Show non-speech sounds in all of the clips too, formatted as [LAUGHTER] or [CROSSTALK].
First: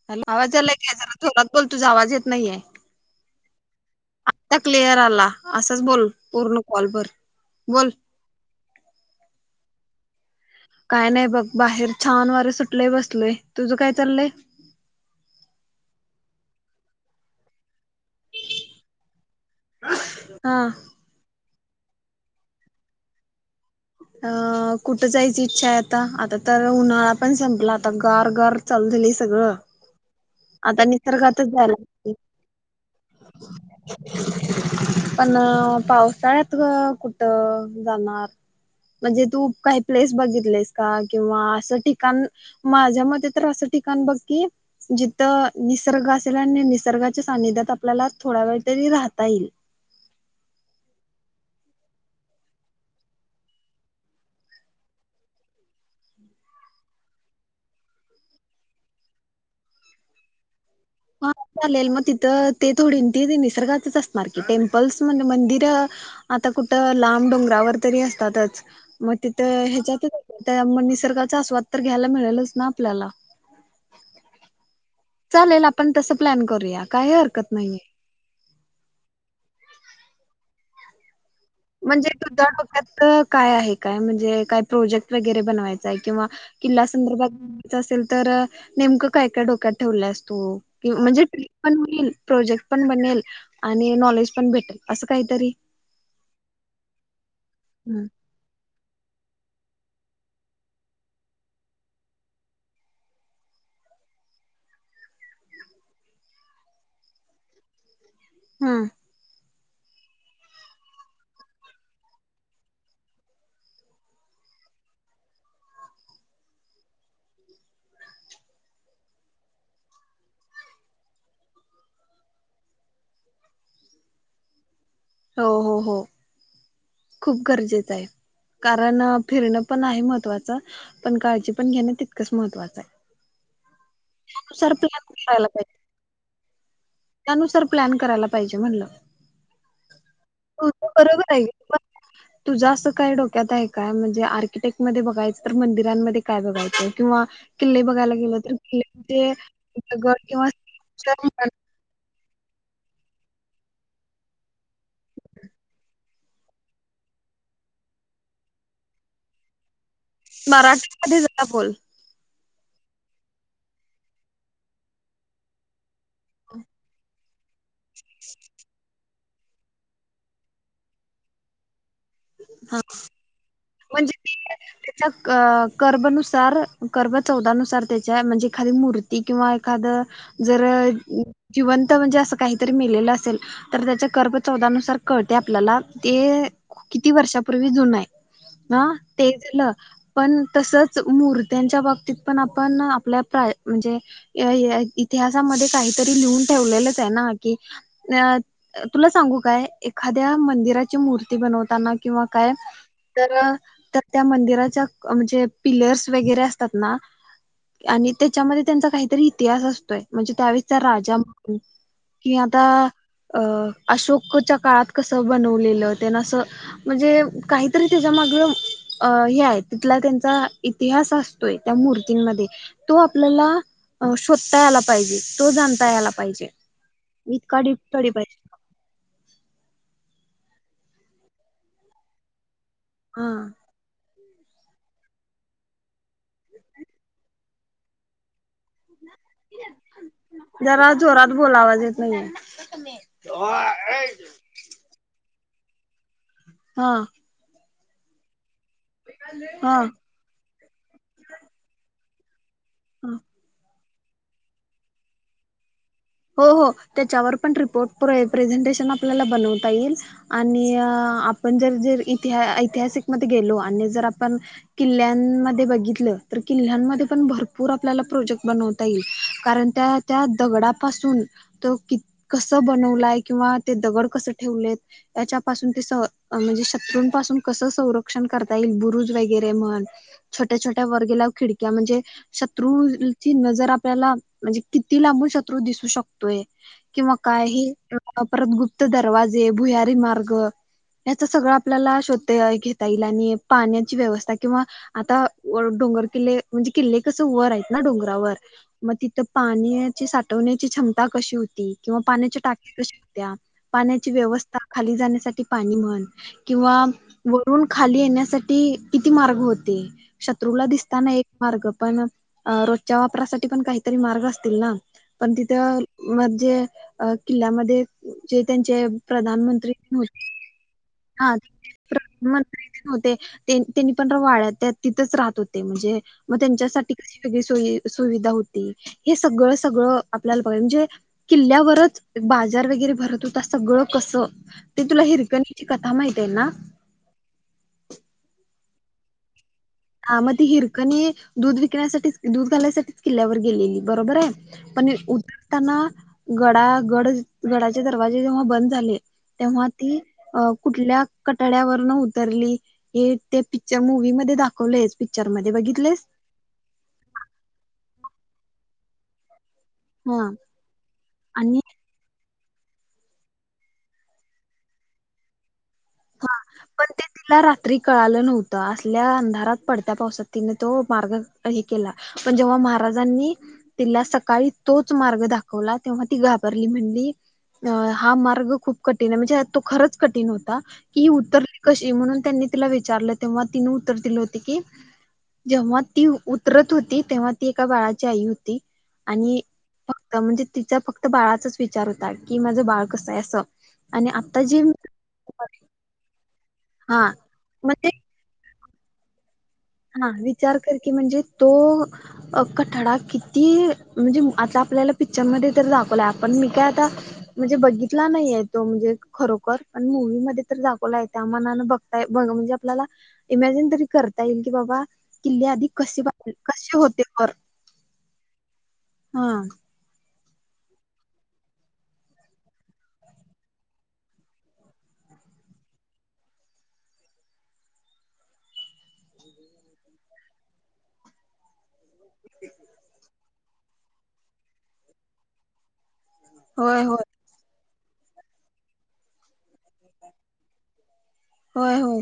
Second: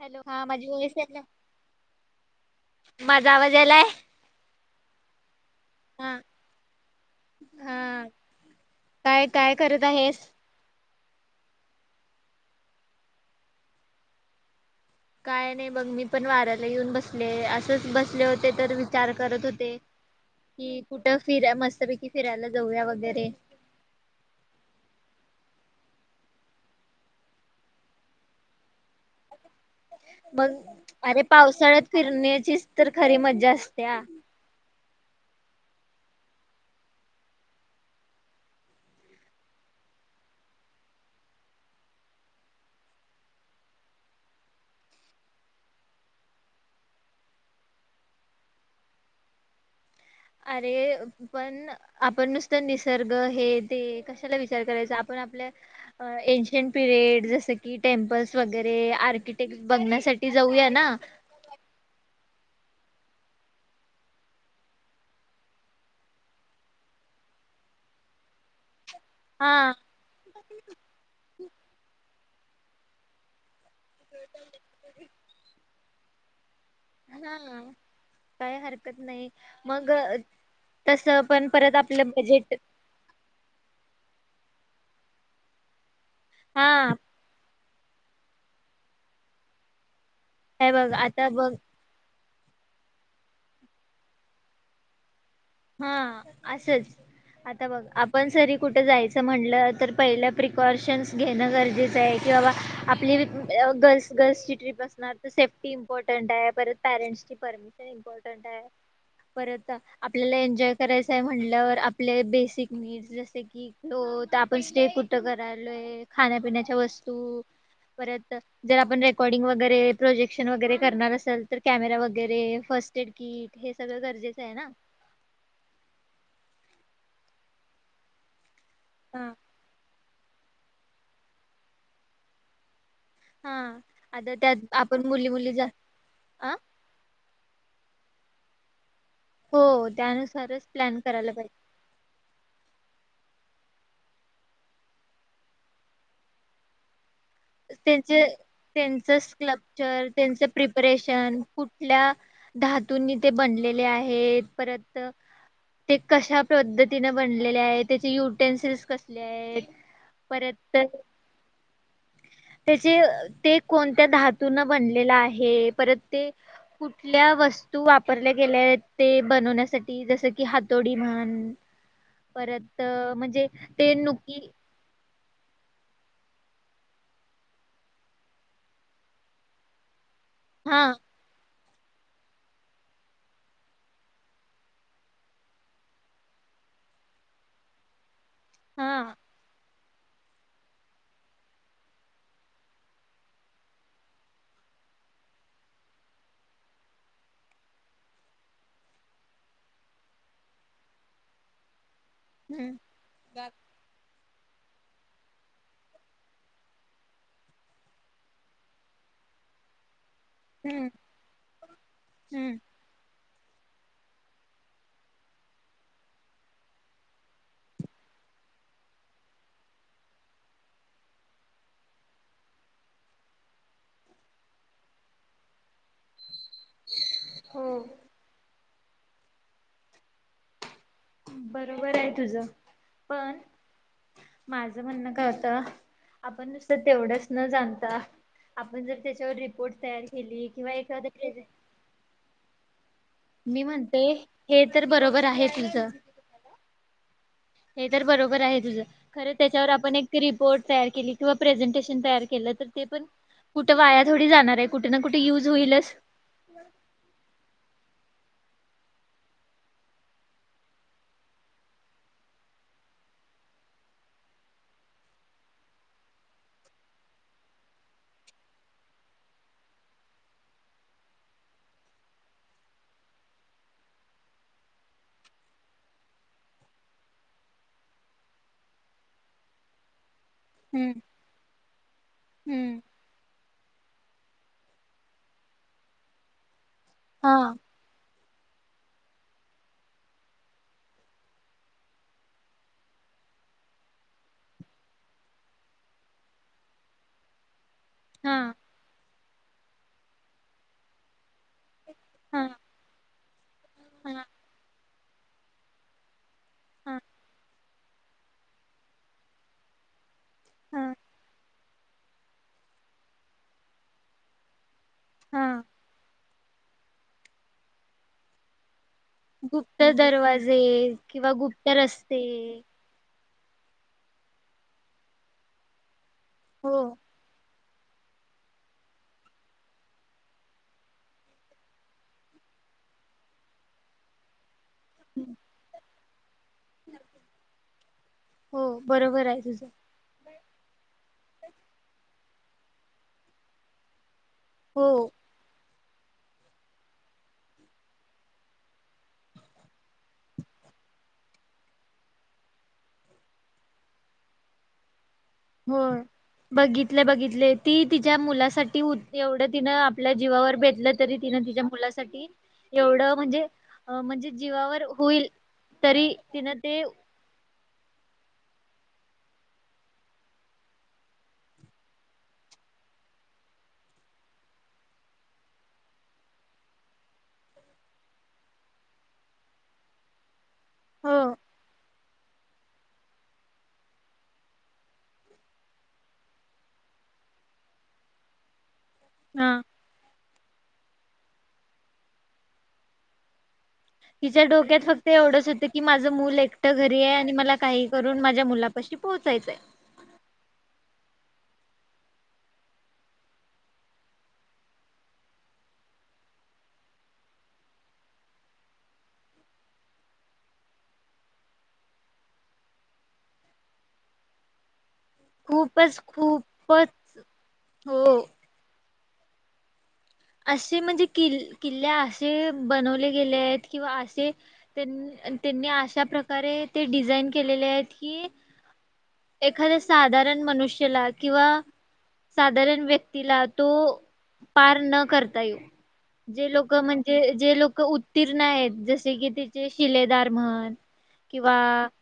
Hello हा माझी आवाजालाय का वॉइस आहेरा यायला थोला त बोल तुझा आवाज येत नाहीये माझा आवाज यालाय आता क्लिअर आला असंच बोल हा पूर्ण कॉल भर बोल हा काय काय करत आहेस काय नाही बघ बाहेर छान वारे सुटलं बसलोय तुझं काय चाललंय काय नाही बघ मी पण वाऱ्याला येऊन बसले अस बसले होते तर विचार करत होते हा. की कुठ फिर मस्त त्यापैकी फिरायला जाऊया वगैरे. अ कुठं जायची इच्छा आहे आता आता तर उन्हाळा पण संपला आता गार गार चाललेलं सगळं. मग आता अरे निसर्गातच जायला पावसाळ्यात लागतंय. फिरण्याचीच तर खरी मज्जा असत्या. पण पावसाळ्यात ग कुठं जाणार. म्हणजे तू काही प्लेस बघितलेस का किंवा असं ठिकाण माझ्या मते तर असं ठिकाण बघ कि जिथ निसर्ग असेल आणि निसर्गाच्या सान्निध्यात आपल्याला थोडा वेळ तरी राहता येईल. अरे पण आपण नुसत निसर्ग हे ते कशाला विचार करायचा आपण आपल्या एनशयंट पिरियड जस की टेम्पल्स वगैरे आर्किटेक्ट बघण्यासाठी जाऊया. ना हा चालेल मग तिथं ते थोडी त निसर्गाचच असणार की टेम्पल्स म्हणजे मंदिर आता कुठं लांब डोंगरावर तरी असतातच. मग हा तिथं ह्याच्यात निसर्गाचा आस्वाद तर घ्यायला मिळेलच. ना आपल्याला. [UNINTELLIGIBLE] चालेल आपण तसं प्लॅन करूया काही हरकत हा नाहीये. काय हरकत नाही मग तस पण परत म्हणजे आपलं बजेट डोक्यात काय आहे काय म्हणजे काय प्रोजेक्ट वगैरे बवायचां हाय? किंवा हा किल्ल्या संदर्भात असेल तर नेमकं काय, काय डोक्यात ठेवल्यास? तु हे कि बघ म्हणजे आता बघ पण मी प्रोजेक्ट पण बनेल आणि नॉलेज पण भेटेल अस हा असंच. आता बघ हम्म आपण सरी कुठं जायचं? असं म्हटलं तर पहिलं प्रिकॉशन्स घेणं गरजेचं आहे. की बाबा आपली गर्ल्स गर्ल्सची ट्रीप असणार, तर सेफ्टी इम्पॉर्टंट आहे, परत पॅरेंट्सची परमिशन इम्पॉर्टं हम्म. ता आप आपल्याला एन्जॉय करायचं आहे म्हटलंवर आपले बेसिक नीड्स जसे की, आपण स्टे कुठं करायलोय. खाण्यापिण्याच्या वस्तू, परत जर आपण रेकॉर्डिंग वगैरे प्रोजेक्शन वगैरे करणार असेल, तर कॅमेरा वगैरे फर्स्ट एड किट हे सगळं गरजेचं आहे ना. हो, हो, हो खूप गरजेचं आहे. कारण हा फिरणं पण आहे म महत्वाच, पण काळजी पण घेणं तितकंच महत्त्वाचं आहे. हा आता त्यात त्यानुसार प्लॅन आपण मुली करायला मुली जा पाहिजे आ त्यानुसार प्लॅन करायला पाहिजे म्हटलं. हो त्यानुसारच प्लॅन करायला पाहिजे. त्यात आहे काय म्हणजे आर्किटेक्टमध्ये बघायचं तर मंदिरांमध्ये काय बघायचं किंवा किल्ले बघायला त्यांचे गेलं तर त्यांच किल्ल्यांचे सक्लपचर दगड त्यांच किंवा प्रिपरेशन कुठल्या धातूंनी ते बनलेले आहेत, परत ते कशा पद्धतीने बनलेले आहेत, त्याचे युटेन्सिल्स कसले आहेत. परत मराठीमध्ये जरा बोल. त्याचे ते कोणत्या धातून बनलेला आहे, परत ते कुठल्या वस्तू वापरल्या गेल्या आहेत ते बनवण्यासाठी. जस कि हातोडी म्हण हा परत म्हणजे ते नुकी अ कर्बनुसार कर्ब चौदानुसार त्याच्या म्हणजे एखादी मूर्ती किंवा एखादं जर हा जिवंत म्हणजे असं काहीतरी मेलेल असेल, तर त्याच्या कर्ब चौदानुसार कळते आपल्याला. ते किती वर्षापूर्वी जुनं आहे. हा ते झालं. पण तसच मूर्त्यांच्या बाबतीत पण आपण आपल्या प्राय म्हणजे इतिहासामध्ये काहीतरी लिहून ठेवलेलंच आहे ना, की अ तुला सांगू काय एखाद्या मंदिराची मूर् ती बनवताना किंवा काय हम्म तर त्या मंदिराच्या म्हणजे पिलर्स वगैरे असतात ना आणि त्याच्यामध्ये त्यांचा काहीतरी इतिहास असतोय. म्हणजे त्यावेळेसचा हम्म राजा म्हणून कि हम्म आता अ अशोकच्या काळात कस बनवलेलं ना असं म्हणजे काहीतरी त्याच्या माग अ हे आहे तेन म्हणजे काहीतरी तेच्या माग हे हाय तिथला त्यांचा इतिहास असतोय त्या मूर्तींमध्ये तो आपल्याला शोधता यायला पाहिजे तो जाणता यायला पाहिजे इक हो तो डी बेस बरोबर आहे तुझ हा माझ म्हणणं काय होत आपण नुसतं तेवढंच न जाणता आपण जर त्याच्यावर रिपोर्ट तयार केली किंवा जरा एखाद जोरात प्रेझन बोला आवाज येत नाहीये मी म्हणते हे तर बरोबर बर आहे तुमचं हा हे तर बरोबर आहे खर त्याच्यावर हा आपण एक रिपोर्ट तयार केली किंवा प्रेझेंटेशन तयार केलं केलं तर ते पण हा कुठं तर वाया थोडी जाणार आहे, कुठे ना कुठे युज होईलच हो हो त्याच्यावर पण रिपोर्ट े प्रेझेंटेशन आपल्याला बनवता येईल आणि आपण जर जर इति ऐतिहासिकमध्येध्ये गेलो आणि जर आपण किल्ल्यांमध्ये बघितलं तर किल्ल्यांमध्ये पण भरपूर आपल्याला प्रोजेक्ट बनवता येईल कारण त्या त्या दगडा पासून तो कस बनलाय किंवा ते दगड कस ठेवलेत याच्या पासून ते म्हणजे शत्रूंपासून कस संरक्षण करता येईल बुरुज वगैरे म्हण छोट्या छोट्या हम्म वर गेल्यावर खिड त्या म्हणजे हम्म शत्रूची नजर आप क ला म्हणजे किती लांबू शकत.. दिसू शकतोय किंवा हा काही [INAUDIBLE] परतगुप्त दरवाजे भुयारी मार्ग याचं सगळं आपल्याला शोता घेता येईल आणि पाण्याची व्यवस्था किंवा आता डोंगर किल्ले म्हणजे किल्ले कसं वर आहेत ना डोंगरावर हा मग ति तर पाण्याची [INAUDIBLE] हटवण्याची क्षमता कशी होती किंवा पाण्याच्या हा टाकि कशी - त्या पाण्याची हा व्यवस्था खाली जाण्यासाठी पाणी म्हण किंवा हा वरून खाली येण्यासाठी किती मार्ग होते शत्रूला हा दिसताना एक मार्ग पण रोजच्या वापरासाठी पण काहीतरी मार्ग असतील ना.. पण हा तिथं म- जे अ किल्ल्यामध्ये जे अ त्यांचे- प्रधानमंत्री गुप्त होते दरवाजे.. किंवा हा गुप्त रस्ते.. त्या-त्यांनी पण वाड्या त्या-आ तिथंच राहत होते म्हणजे. मग हो त्यांच्यासाठी कशी वेगळी सोयी येईल. सुविधा होती हे सगळं... सगळं... आपल्याला बघ म्हणजे किल्ल्यावरच बाजार वगैरे भरत होता... सगळं कसं. ते तुला हिरकणीची कथा - माहितीय ना. हो बरोबर आहे तुझं. हा मग ती हिरकणी दूध विकण्यासाठीच दूध घालायसाठीच किल्ल्यावर गेलेली बरोबर हायं. पण अ हो उदरताना... गाडा गड गडाचे दरवाजे जेव्हा बंद झाले तेव्हा ती कुठल्या कटड्यावरन उतरली हे ते पिक्चर मुव म दाख कॉलेज हो बघितले बघितले ती तिच्या मुला साठी होते एवढे तिनं आपल्या हा जीवावर बेतलं तरी तिनं आणि तिच्या मुलासाठी- एवढं म्हणजे अ म्हणजे जीवावर होईल.. तरी हा तिनं पण ते तिला रात्री कळालं नव्हतं असल्या अंधारात पडत्या पावसात तिने तो मार्ग ही केला पण जेव्हा महाराजांनी तिला सकाळी तोच मार्ग दाखवला तेव्हा ती घाबरली म्हणली अ हा मार्ग खूप कठीण आहे म्हणजे तो खरंच कठीण होता. की हो उतरली कशी म्हणून.. त्यांनी तिला विचारलं तेव्हा तिन उत्तर दिलं होती की जेव्हा ती उतरत होती तेव्हा ती एका बाळाची आई होती. आणि हा. फक्त म्हणजे तिचा फक्त बाळाचाच विचार होता की माझं बाळ कसं आहे असं.. आणि तिच्या आता जे डोक्यात फक्त एवढंच होत की माझं मूल एक मीत घरी हा आहे आणि मला मग काही करून माझ्या मुला कशी पोहचायचंय हा विचार कर की म्हणजे तो कठडा किती म्हणजे आता आपल्याला पिकच्चरमध्ये तर दाखवलाय आपण मी काय आता म्हणजे बघितला नाहीय तो म्हणजे खरोखर पण मूवी् मध्ये तर दाखवलाय त्या मानान बघता म्हणजे आपल्याला इमॅजिन तरी करता येईल के बाबा किल्ले आधी खूपच कसे कसे खूपच होते पर हो. हा असे म्हणजे किल् किल्ले असे बनवले गेले आहेत किंवा असे त्यांनी अशा प्रकारे ते डिझाईन केलेले आहेत कि एखाद्या साधारण मनुष्यला किंवा साधारण व्यक्तीला तो पार न करता येवु जे लोक होय होय म्हणजे जे लोक उत्तीर्ण आहेत जसे की तिचे शिलेदार म्हण किंवा होय होय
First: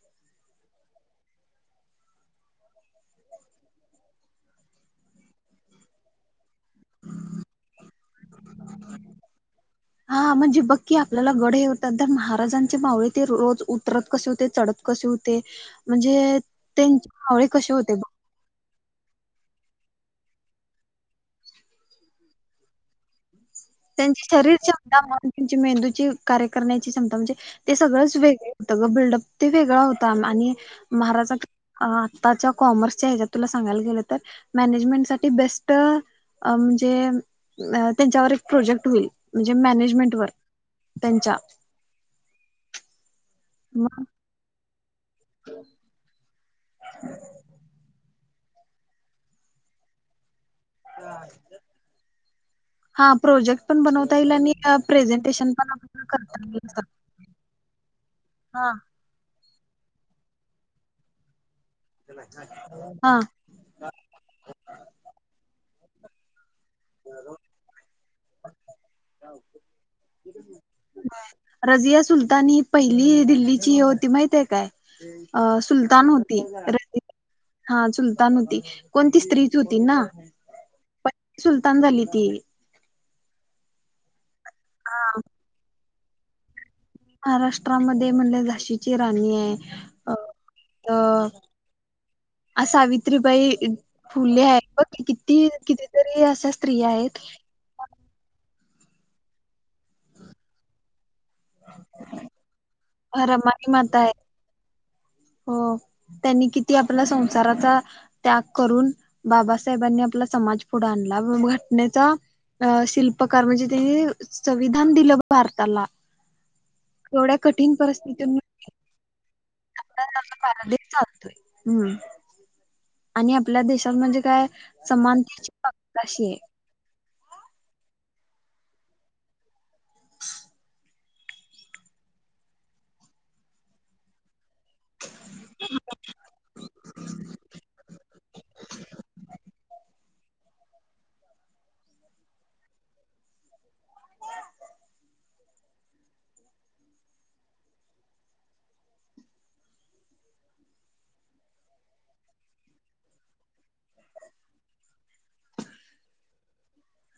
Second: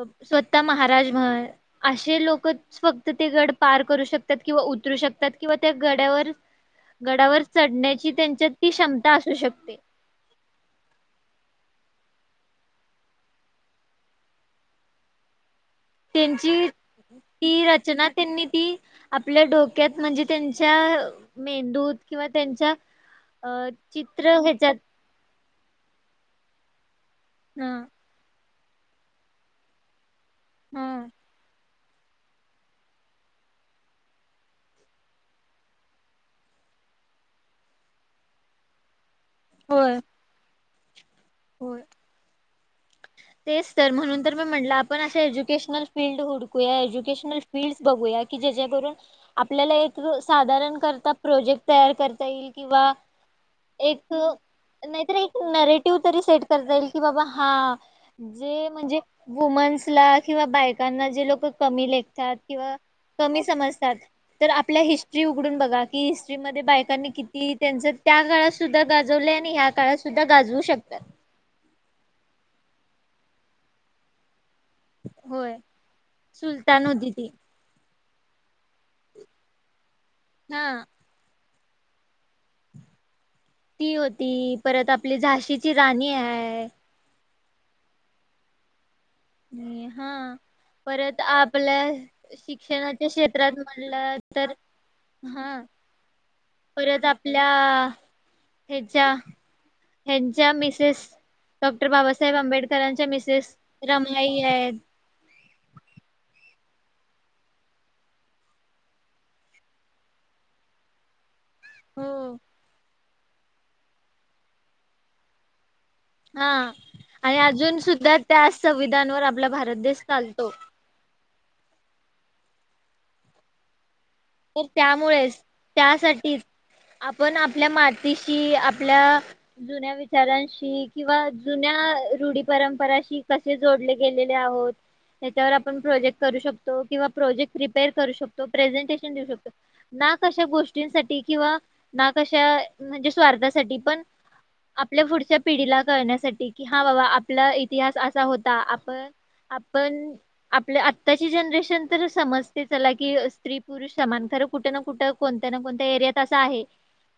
अप स्वतः महाराज म्हण असे लोकच फक्त ते गड पार करू शकतात किंवा उतरू शकतात किंवा त्या गड्यावर गडावर चढण्याची त्यांच्यात ती क्षमता असू शकते त्यात त्या महाराजांचे मावळे ते रोज उतरत कसे होते चढत कसे होते म्हणजे त्यांची त्यांचे मावळे ती कशे होते? रचना बघ त्यांनी ती आपल्या डोक्यात म्हणजे त्यांच्या मेंदूत किंवा त्यांच्या अ त्यांचे चित्र शरीर ह्याच्यात [UNINTELLIGIBLE] म्हणजे मेंदूची कार्य करण्याची तमतम जे हा ते सगळंच वेगळे त ग बिल्डअप ते वेगळा अ काम आणि हा महाराजा अ आताच्या कॉमर्सच्या ह्याच्यात तुला सांगायच गेलं तर, मॅनेजमेंट साठी बेस्ट अ म्हणजे अ त्यांच्यावर प्रोजेक्ट होईल. म्हणजे होय मॅनेजमेंट वर पंजाब. होय [INAUDIBLE] तेच तर म्हणून तर मी म्हटलं आप पण अश्या एज्युकेशनल फील्ड हुडक कुया एज्युकेशनल फील्डस बघूया कि जे जे करून आपल्याला एक रुल्स साधारण करता प्रोजेक्ट तयार करता येईल किंवा हा प्रोजेक्ट पण एक बनवता येईल आणि नाहीतर एक प्रेझेंटेशन पण नरेटिव्ह आपल्याला तरी सेट करता असं. येईल, कि बाबा हा जे हा म्हणजे वुमन्सला किंवा बायकांना जे लोकं कमी लेखतात किंवा हा कमी समजतात तर, आपल्या हिस्ट्री उघडून बघा. कि हिट्री मध की बायकांनी किती त्यांच त्या काळात सुद्धा गाजवलंय आणि ह्या काळात सुद्धा गाजवू शकतात रजिया सुलतानी पहिली दिल्लीची होती माहितये काय? अ होय सुलतान होती र सुलतान होती ती हा सुल [UNINTELLIGIBLE] होती पण ती स्त्रीच होती ना? हा. पहिली सुलतान झाली ती. ती होत ती परत हा आपली झाशीची राणी हाय महाराष्ट्रामध्ये म्हणले झाशी ची राणी आहे आणि हा अ परत आपल्या अ शिक्षणाच्या सावित्रीबाई क्षेत्रात म्हणलं फुले तर आहे बघ की, हा किती कितीतरी असं परत आपल्या हेंच्या हेंच्या मिसेस डॉक्टर बाबासाहेब आंबेड रमाई माता आहे हो त्यांनी किती ती आपल्या संसाराचा त्याग करून बाबासाहेबांनी आपला समाज पुढं आणला हो ण्याचा शिल उपकार म्हणजे त संविधान दिलं भारताला. हा अ एवढ्या कठीण अजून सुद्धा परिस्थितीतून त्या संविधानवर आपला भारत देश चालतो. भारत देश चालतोय हम्म आणि आपल्या देशात म्हणजे काय तर त्यामुळेच समानतेची बाब अशी आहे. त्यासाठीच आपण आपल्या मा तिशी आपल्या जुन्या विचारांशी किंवा जुन्या रूढी परंपराशी कसे जोडले गेलेले आहोत. त्या आपन प्रोजेक्ट करू शकतो कि प्रोजेक्ट शकतो प्रेझेंट ना कश गोष्टींसाठी किंवा ना कशा म्हणजे स्वार्थासाठी पण आपल्या पुढच्या पिढीला कळण्यासाठी कि हा बाबा आपला इतिहास असा होता आपण आपण आपल्या आताची जनरेशन तर समजते चला कि स्त्री पुरुष समान खर कुठे ना कुठं कोणत्या ना कोणत्या एरियात असा आहे.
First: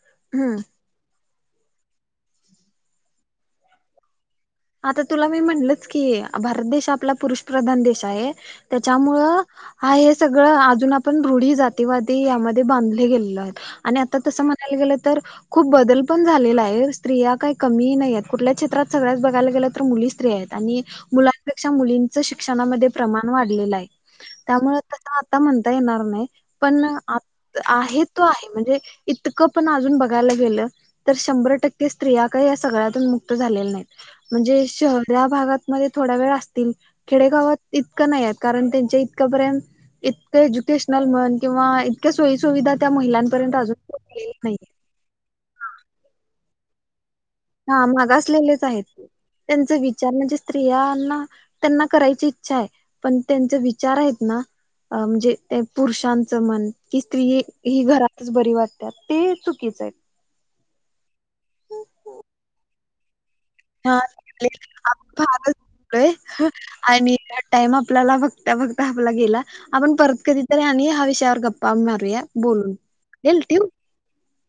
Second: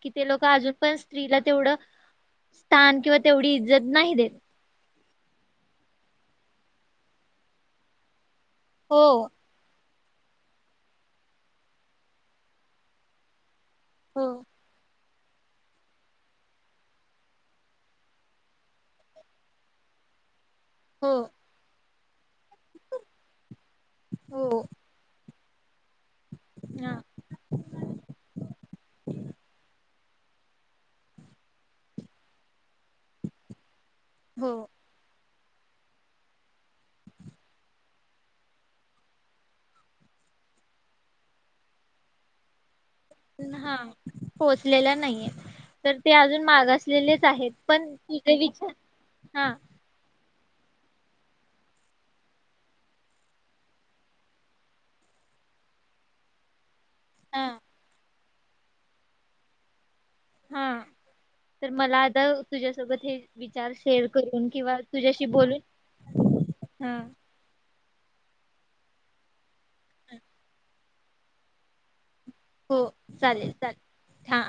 कि ते लोक हम्म अजून पण स्त्रीला तेवढं स्थान किंवा तेवढी इज्जत नाही देत. आता तुला मी म्हटलंच की भारत देशा आपला पुरुषप्रधान देश आहे. हो त्याच्यामुळं हा हे सगळं अजून आपण रूढी जातीवादी यामध्ये बांधले गेलेलो आहेत आणि आता हो तसं म्हणायला गेलं तर खूप बदल पण झालेला आहे स्त्रिया काही कमी नाही कुठल्या क्षेत्रात सगळ्या बघायला गेलं तर मुली स्त्री आहेत. आणि हो मुलांपेक्षा मुलीं शिक्षणामध्ये प्रमाण वाढलेलं आहे. हो त्यामुळ आता म्हणता येणार नाही पण हा आहे तो आहे म्हणजे इतकं पण अजून बघ घाय गेलं तर शंभर टक्के स्त्रिया का सगळ्यातून मुक्त झालेल्या नाहीत हो म्हणजे शहरा गातमध्ये थोड वेळ अस खेडेगावात इतक नाही कारण त्यांच्या इतक पर्यंत इतक एज्युकेशनल म्हण किवा इतक्या सोय सुविधा हा पोहोचलेल्या नाहीये. तर ते अजून मागासलेले हा मागासलेलेच आहेत हा त्यांचा विचार म्हणजे स्त्रियांना त्यांना करायची इच्छा आहे पण त्यांचे विचार आहेत ना म्हणजे ते पुरुषांचं मन की स्त्री हा हि घरा बरी वाटत ते चुकीचं आहेत हा तर मला आता तुझ्यासोबत हे विचार हा शेअर करून किंवा आपण तुझ्याशी बोलून फारचोय हा आणि त्या टाइम आपल्याला बघता बघता आपला गेला आपण परत कधीतरी आण हा विषयावर गप्पा मारूया बोलून हो चालेल ठेवू चालेल हा